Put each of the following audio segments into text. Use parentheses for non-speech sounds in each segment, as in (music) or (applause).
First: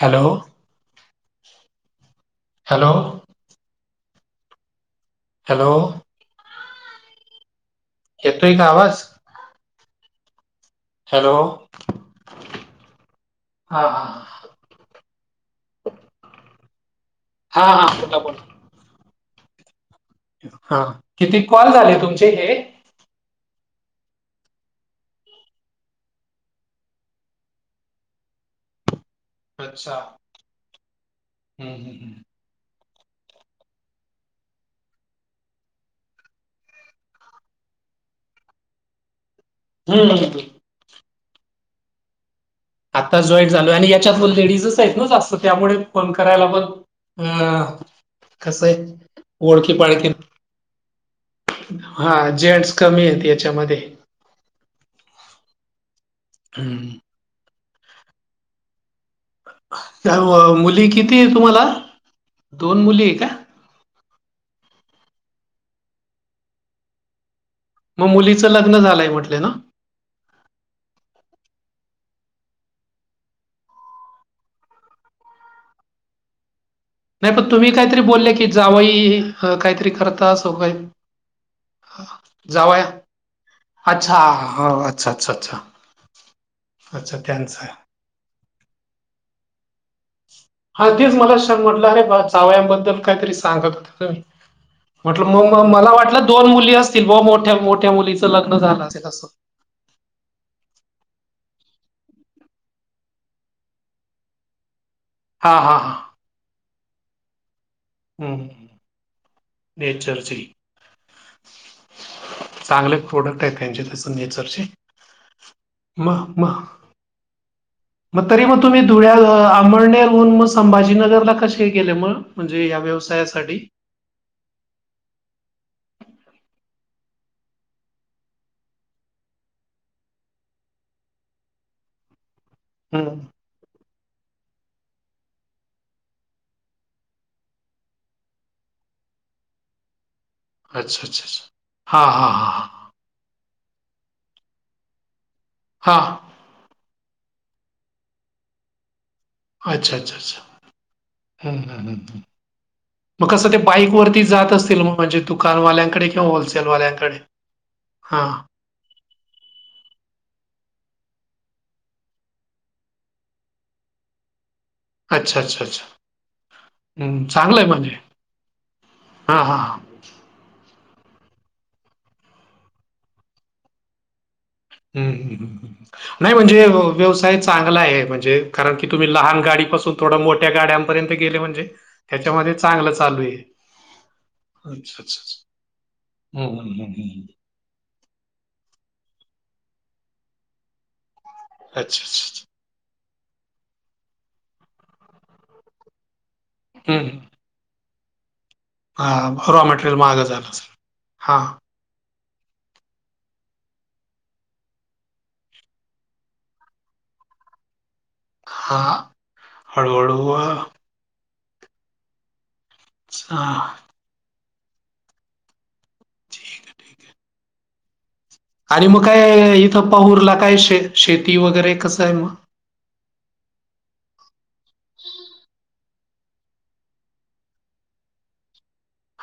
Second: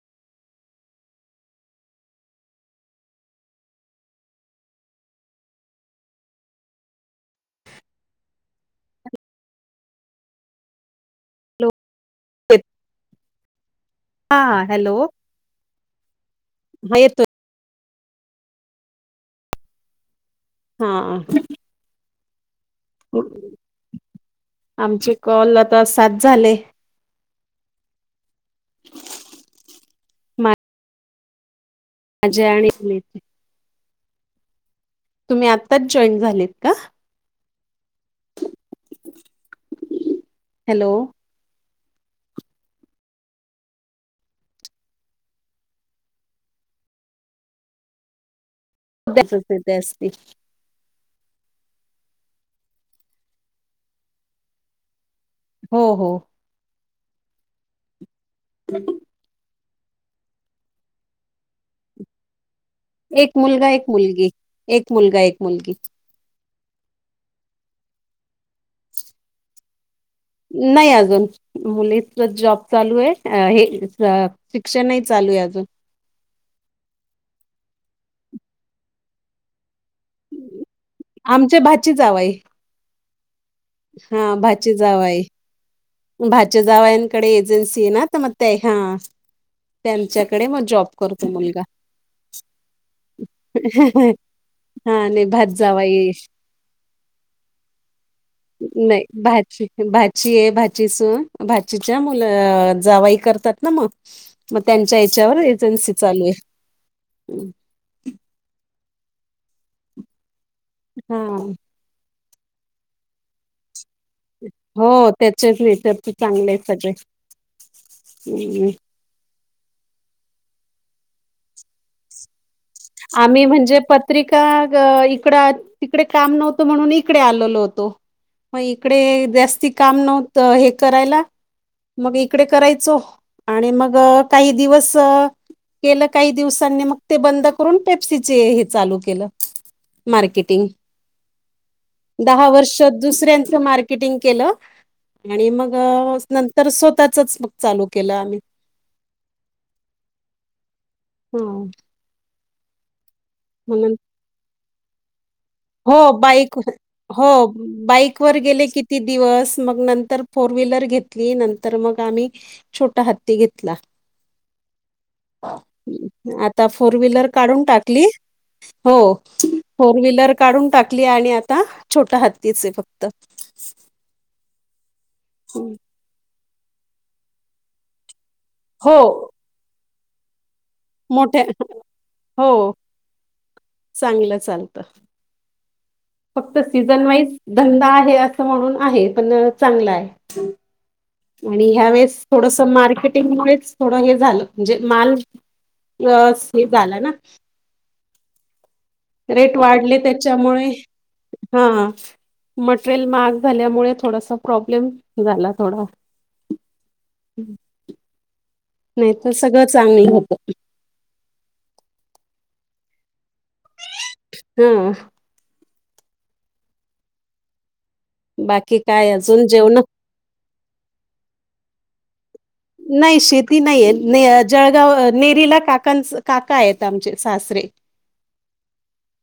Hello hello. Hello. (inaudible) येतोय का आवाज. हॅलो. हा हा हां हॅलो. हयेतो. हा हा बोला बोल. हा किती कॉल झाले तुमचे हे आमचे कॉल आता सात झाले अच्छा हम्म जया आणि तुम्ही. तुम्ही आत्ताच जॉईन झालेत का (unintelligible) (unintelligible) हॅलो आत्ता जॉईंट झालो आणि याच्यात लेडीजच आहेत. ना जास्त त्यामुळे फोन करायला. पण हा कस आहे. ओळखी पाळखी असतील हा जेंट्स कमी आहेत. याच्यामध्ये (unintelligible) हो हो हम्म (unintelligible) सर्व मुली किती आहे. तुम्हाला दोन मुली आहे का? एक मुलगा एक मुलगी - एक मुलगा एक मुलगी मग मुलीचं लग्न झालंय म्हटलं. ना नाही. अजून मुलीच जॉब चालू आहे. हे शिक्षणही चालू आहे. अजून नाही पण तुम्ही काहीतरी बोलले की जावही काहीतरी करत. (unintelligible) आमचे भाची जावई हा भाची जावाय अच्छा अच्छा भाचे जावईन अच्छा कडे त्यांचं एजन्सी आहे. ना तर मग ते हा त्यांच्याकडे मग जॉब करतो. मुला तर म्हटलं अरे, जावईन बद्दल काहीतरी सांगत होत. हा नाही भात जावाई नाही (inaudible) भाची भाची आहे भाचीस भाचीच्या मुलं जावाई करतात. ना मग मग त्यांच्या याच्यावर हा हा हा एजन्सी चालू आहे. हम्म हा चांगले प्रोडक्ट आहेत. त्यांचे त्याच नेचरचे हो त्याचेच नेचर म चांगले म आहेत सगळे मग तरी मग हम्म. तुम्ही धुळ्या आमळनेरहून मग संभाजीनगरला कसे गेले. मग म्हणजे या व्यवसायासाठी त्रिका इकड तिकडे काम नव्हतं म्हणून इकडे आलेलो होतो. मग इकडे जास्ती काम नव्हत हे, करायला मग इकडे करायच. असो हम्म आणि मग काही दिवस करून पेप्सीचे हे चालू केलं. मार्केटिंग अच्छा अच्छा हा हा दहा वर्ष हा दुसऱ्यांचं मार्केटिंग केलं. आणि मग हा हा नंतर तर स्वतःचच मग चालू केलं. आम्ही अच्छा अच्छा हा अच्छा् हम्म्म मगसं ते बाईक म्हणून वर ती जात असेल मजेत दुकान वाले हो बाईक हो बाईक वर हां. गेले. किती ती दिवस मग नंतर फोर व्हीलर घेतली. नंतर मग आम्ही छोटा हत्ती घेतला. (unintelligible) अच्छा, अच्छा. आता फोर हं, व्हीलर चांगलं काढून आहे म्हणजे. टाकली? हो हां, हां, हां. फोर व्हील काडून टाकली आणि आता छोटा हत्तीचं ये फक्त. हम् हम (unintelligible) नाही म्हणजे, व्यवसाय चांगला आहे. म्हणजे कारण की हो तुम्ही लहान गाडीपासून थोडं मोठ्या गाड्या इथपर्यंत गेले मोठ्या म्हणजे हो त्याच्यामध्ये चांगलं चालू आहे. चांगलं चालतं हं, फक्त हं, हं, सीझन हं. वाईज धंदा आहे असं म्हणून आहे पण चांगला आहे. आणि अच्छा, ह्या वेळेस अच्छा, अच्छा. थोडसं मार्केटिंग मुळेच थोडं हे झालं म्हणजे माल हे हं, झालं ना हं. हां, रेट रॉ मटेरियल वाढले महागं झालं त्याच्यामुळे असेल. हां, हा मटरेल महाग झाल्यामुळे थोडासा प्रॉब्लेम झाला थोडा हां. नाही तर सगळ चांगल हळू-हळू होत. अ, हा हा. ह हा. ठीक. बाकी आणि मग अजून काय, जेवण इथं पाहूरला काय शे शेती वगैरे कस आहे मग नाही शेती नाहीय जळगाव नेरीला काका आहेत आमचे सासरे (unintelligible)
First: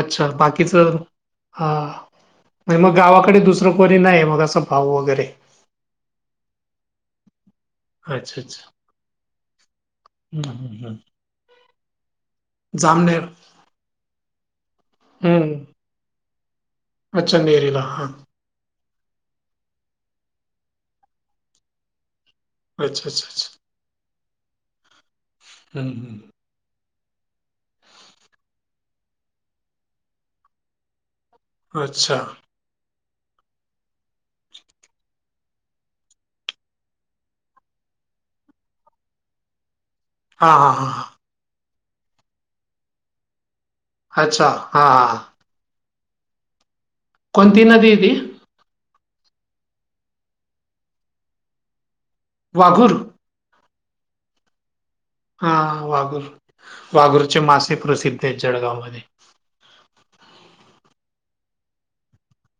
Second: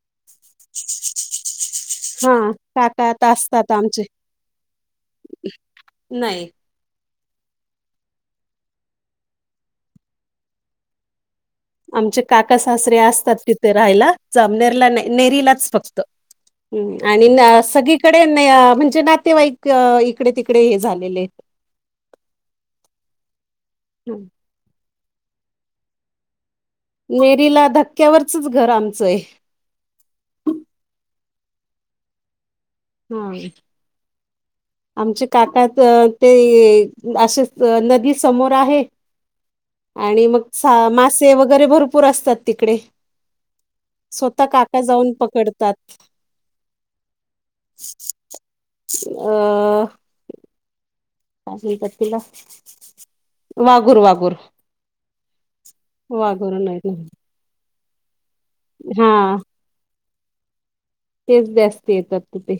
अच्छा बाकीच हा. हा आणि मग काका आता गावाकडे दुसरं असतात कोणी आमचे नाही मग असं भाऊ वगैरे नाही. अच्छा अच्छा. आमचे काका सासरे जामनेर असतात तिथे राहायला जमनेरला नाही नेरीलाच हम्म फक्त हम् आणि अच्छा नेरीला हां. सगळीकडे म्हणजे नातेवाईक इकडे तिकडे हे झालेले. अच्छाअच्छा अच्छा. हम्. हम् हम्. नेरीला धक्क्यावरचच घर आमचंय. अच्छा. हा. आमचे काका ते असेच नदी समोर आहे. (unintelligible) आणि मग हां हां सा हां हां. मासे वगैरे भरपूर असतात तिकडे. स्वतः अच्छा काका हां जाऊन हां. पकडतात. कोणती नदी आहे ती. आ. आहे का तिपीला. वागुर. वागूर वागूर. हा वाघुर नाही नाही. वाघुरचे मासे प्रसिद्ध आहेत जळगाव मध्ये हा तेच जास्त येतात तिथे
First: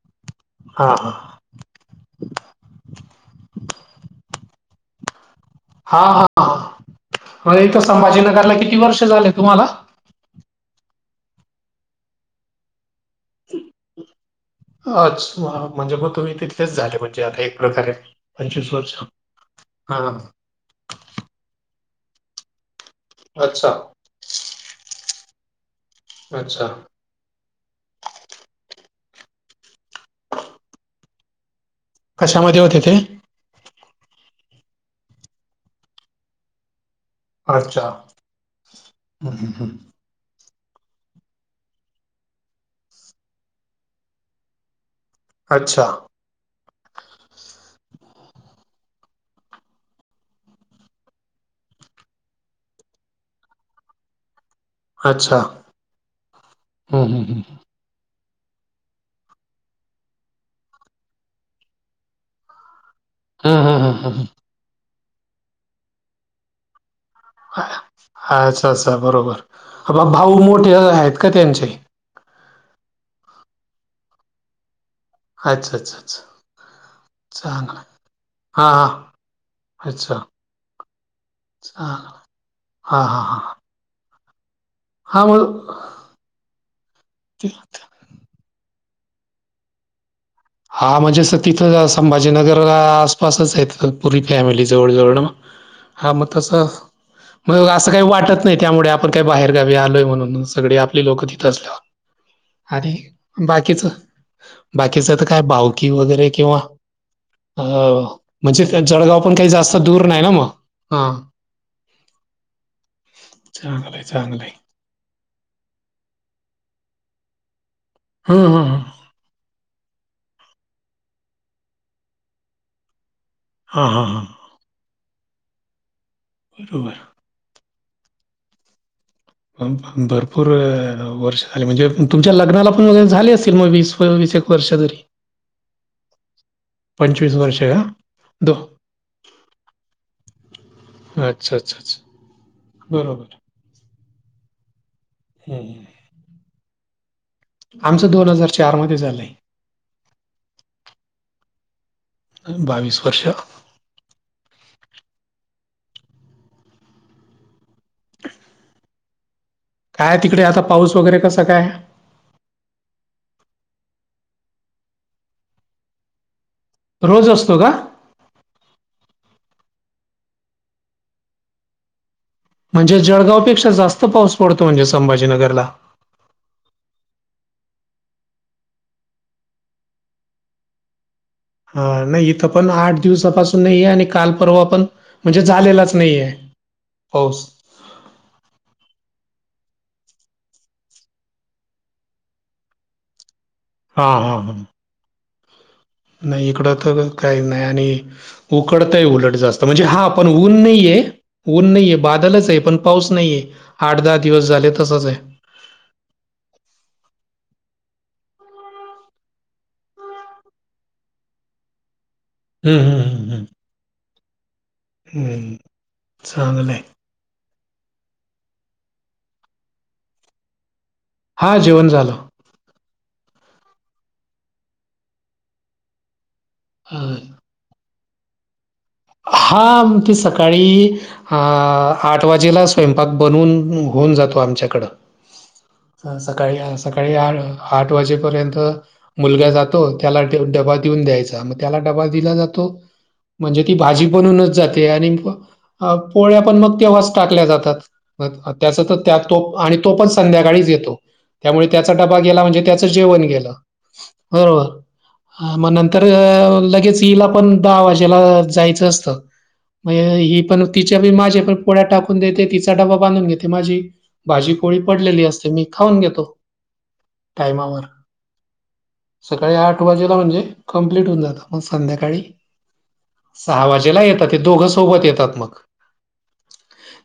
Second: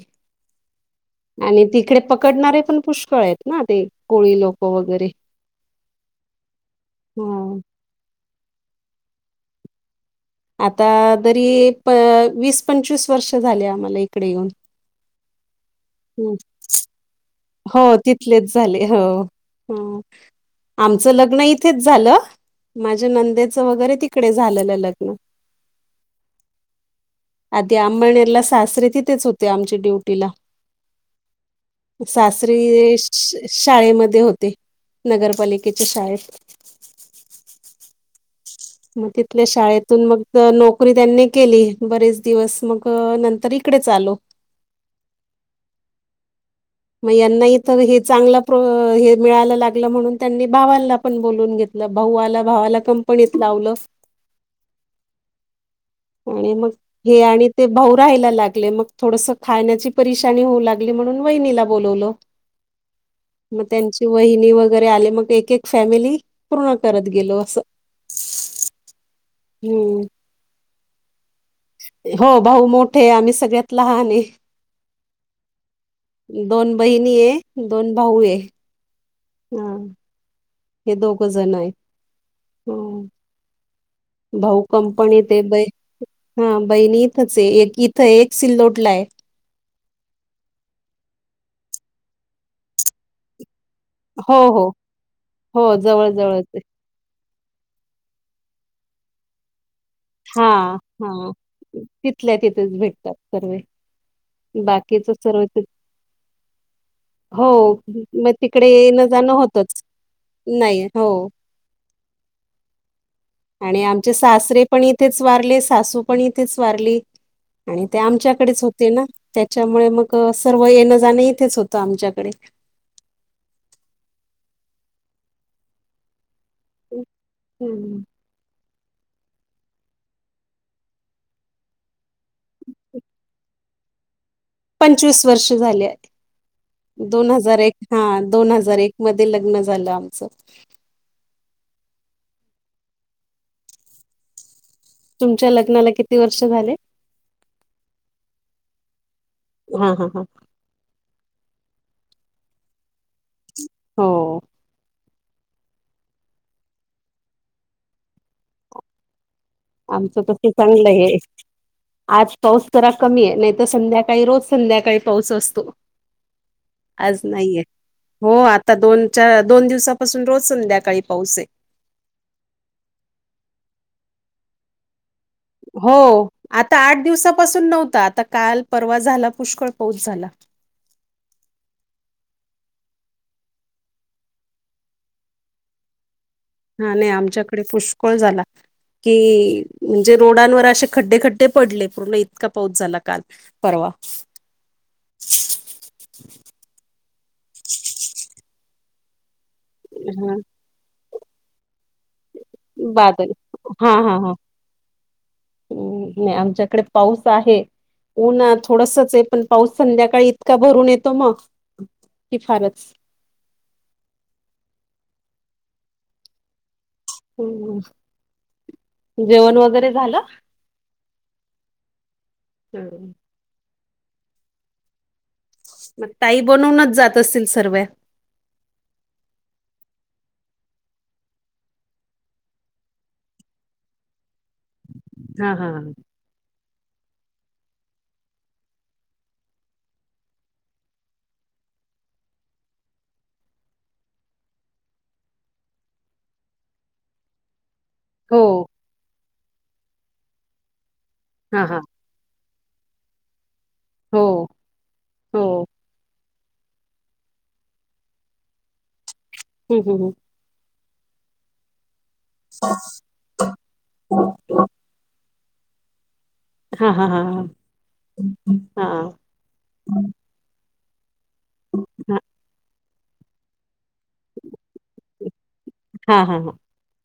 हा हा. आणि तिकडे पकडणारे पण पुष्कळ आहेत ना ते कोळी लोक वगैरे. हा हा इथे संभाजीनगरला किती वर्ष झाले तुम्हाला आता तरी वीस पंचवीस वर्ष झाले आम्हाला इकडे येऊन. अच्छा म्हणजे मग हं. तुम्ही तिथलेच झाले म्हणजे आता एक हो प्रकारे. तिथलेच पंचवीस झाले वर्ष हो. हां. आमचं लग्न इथेच झालं माझ्या नंदेचं अच्छा, वगैरे तिकडे झालेलं लग्न. अच्छा. आधी अंबळनेर सासरे तिथेच होते आमचे ड्युटीला. कशामध्ये होते ते? सासरे शाळेमध्ये होते नगरपालिकेच्या शाळेत. अच्छा. मग हं, तिथल्या हं, हं. शाळेतून मग तर नोकरी त्यांनी केली बरेच दिवस मग नंतर इकडेच आलो. अच्छा मग यांनाही तर हे चांगलं मिळायला लागलं म्हणून त्यांनी भावांना पण बोलून घेतलं. भाऊ आला भावाला कंपनीत लावलं. (inaudible) अच्छा. आणि मग हं, हे हं, हं. आणि ते भाऊ राहायला लागले मग थोडस खाण्याची परेशानी होऊ लागली म्हणून वहिला बोलवलं हं, मग हं, हं, त्यांची हं, हं. वहिनी वगैरे आले मग एक एक फॅमिली पूर्ण करत गेले. अच्छा अच्छा हम्म बरोबर भाऊ मोठे आहेत का त्यांचे. हो भाऊ मोठे आम्ही सगळ्यात लहान. अच्छा अच्छा अच्छा. दोन बहिणी ये चांगलं आहे. दोन भाऊ ये हां, हां. हा. अच्छा. हे दोघजन आहेत. चांगलं. हां, हां, हां. भाऊ कंपनी हां, ते ब मग हा बहिणी इथच एक इथं एक सिल्लोटला आहे. हा म्हणजे अस तिथं संभाजीनगर आसपासच आहेत. पुरी हो फॅमिली हो जवळ जवळ हो जवळ हा मग जवळच आहे तसं होय असं काही वाटत नाही त्यामुळे आपण काही बाहेर गावी आलोय म्हणून हा सगळी आपली लोक हा तिथं तिथल्या असल्यावर तिथेच आणि भेटतात सर्वे बाकीच. बाकीच काय सर्व ते- भावकी वगैरे किंवा. हो अ मग म्हणजे तिकडे येणं तेंच्यागाव जाणं पण काही जास्त होतच दूर नाही ना मग नाही हो हा. आणि चांगलंय आमचे चांगलंय सासरे पण इथेच वारले सासू पण इथेच वारली. आणि ते हम्म हम्म आमच्याकडेच हम्म. होते ना त्याच्यामुळे मग सर्व येणं जाणं इथेच होतं आमच्याकडे. हां हां हां. बरोबर. हम्म. भरपूर वर्ष झाली म्हणजे तुमच्या लग्नाला पण झाले असतील मग वीस वर्ष तरी पंचवीस वर्ष झाले. दोन पंचवीस हजार वर्ष एक का हा दोन दो हजार एक मध्ये लग्न झालं आमचं. अच्छा अच्छा अच्छा बरोबर. तुमच्या हम्म. लग्नाला किती वर्ष झाले. आमचं दोन हजार चार मध्ये झालंय. हा हा हा. बावीस वर्ष. हो. (inaudible) काय आमचं तस तिकडे आता चांगलं पाऊस आहे. वगैरे कसा काय आज पाऊस जरा कमी आहे नाहीतर संध्याकाळी रोज संध्याकाळी पाऊस असतो. आज रोज असतो नाहीये का हो आता दोन चार दोन दिवसापासून रोज संध्याकाळी पाऊस आहे. म्हणजे जळगावपेक्षा जास्त पाऊस पडतो म्हणजे संभाजीनगरला. हो आता आठ दिवसापासून नव्हता आता काल परवा झाला पुष्कळ पाऊस झाला. हा नाही इथं पण आठ दिवसापासून नाही आहेे आणि काल परवा पण म्हणजे झालेलाच नाहीेये. हा नाही आमच्याकडे पुष्कळ झाला. कि म्हणजे रोडांवर असे खड्डे खड्डे पडले पूर्ण इतका पाऊस झाला काल. परवा हां हां हां नाही इकडं तर काही नाही आणि उकडतय उलट जास्त. म्हणजे हा पण ऊन नाहीये ऊन नाहीये बादलच आहे. पण पाऊस बादल नाहीये आठ दहा दिवस झाले तसच आहे. हम् नाही आमच्याकडे पाऊस आहे. ऊन ना थोडसच आहे पण पाऊस संध्याकाळी इतका भरून येतो मग की हम्म फारच हम्म हम् हम् ह् चांगलंय ह जेवण वगैरे झालं हा जेवण झालं (unintelligible) ताई बनूनच अं, जात असतील सर्वे हा आमची सकाळी अ आठ वाजेला स्वयंपाक बनवून होऊन जातो आमच्याकडं हा हा हा सकाळी सकाळी आठ आठ वाजेपर्यंत मुलगा जातो त्याला डबा देऊन द्यायचा म त्याला डबा दिला जातो म्हणजे. ती भाजी बनूनच जाते. आणि पोळ्या पण मग तेव्हाच टाकल्या जातात. हो त्याच तर त्या तो आणि तो पण संध्याकाळीच येतो हा त्यामुळे हा त्याचा डबा गेला म्हणजे त्याचं जेवण गेलं हो हो हा मग नंतर तर लगेच हिला पण दहा वाजेला जायचं असतं हम्म हम्म हम्म म्हणजे ही पण तिच्या बी माझ्या पण पोळ्या टाकून देते तिचा डबा बांधून घेते माझी भाजी पोळी पडलेली असते मी खाऊन घेतो. हा हा हा टायमावर हा सकाळी आठ वाजेला म्हणजे. कंप्लीट होऊ जात मग हा संध्याकाळी. सहा वाजेला येतात ते दोघं सोबत येतात मग हा हा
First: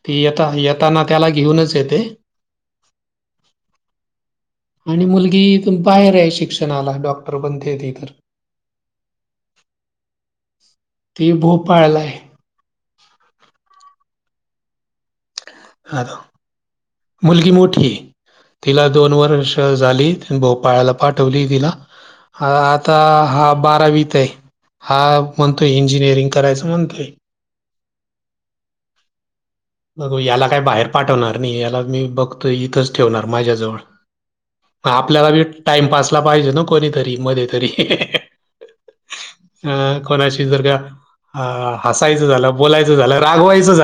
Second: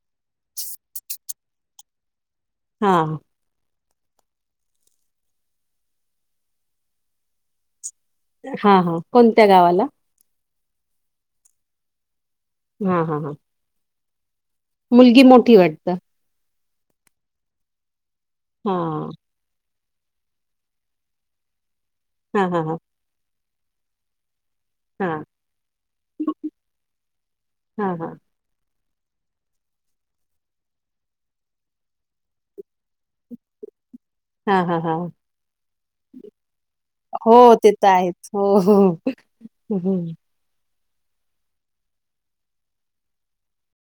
ती येता येताना त्याला घेऊनच येते. हा आणि मुलगी बाहेर आहे शिक्षणाला डॉक्टर बनते. ती तर हा हा कोणत्या गावाला? ते भोपाळला आहे. हा हा हा मुलगी मोठी वाटत. आ मुलगी मोठी आहे हा तिला दोन वर्ष. झाली भोपाळला पाठवली हा हा हा आता हा बारावी हा म्हणतोय इंजिनिअरिंग करायच म्हणतोय. हा हा बघूया, याला काय बाहेर पाठवणार नाही. याला मी बघतो इथंच ठेवणार माझ्याजवळ हा हा मग हा आपल्याला बी टाइम पाासला पाहिजे ना कोणीतरी मध्ये हो तरी ते तर आहेच हो हो अ हम्म. कोणाशी जर का हसायचं झालं बोलायचं झालं रागवायचं झालं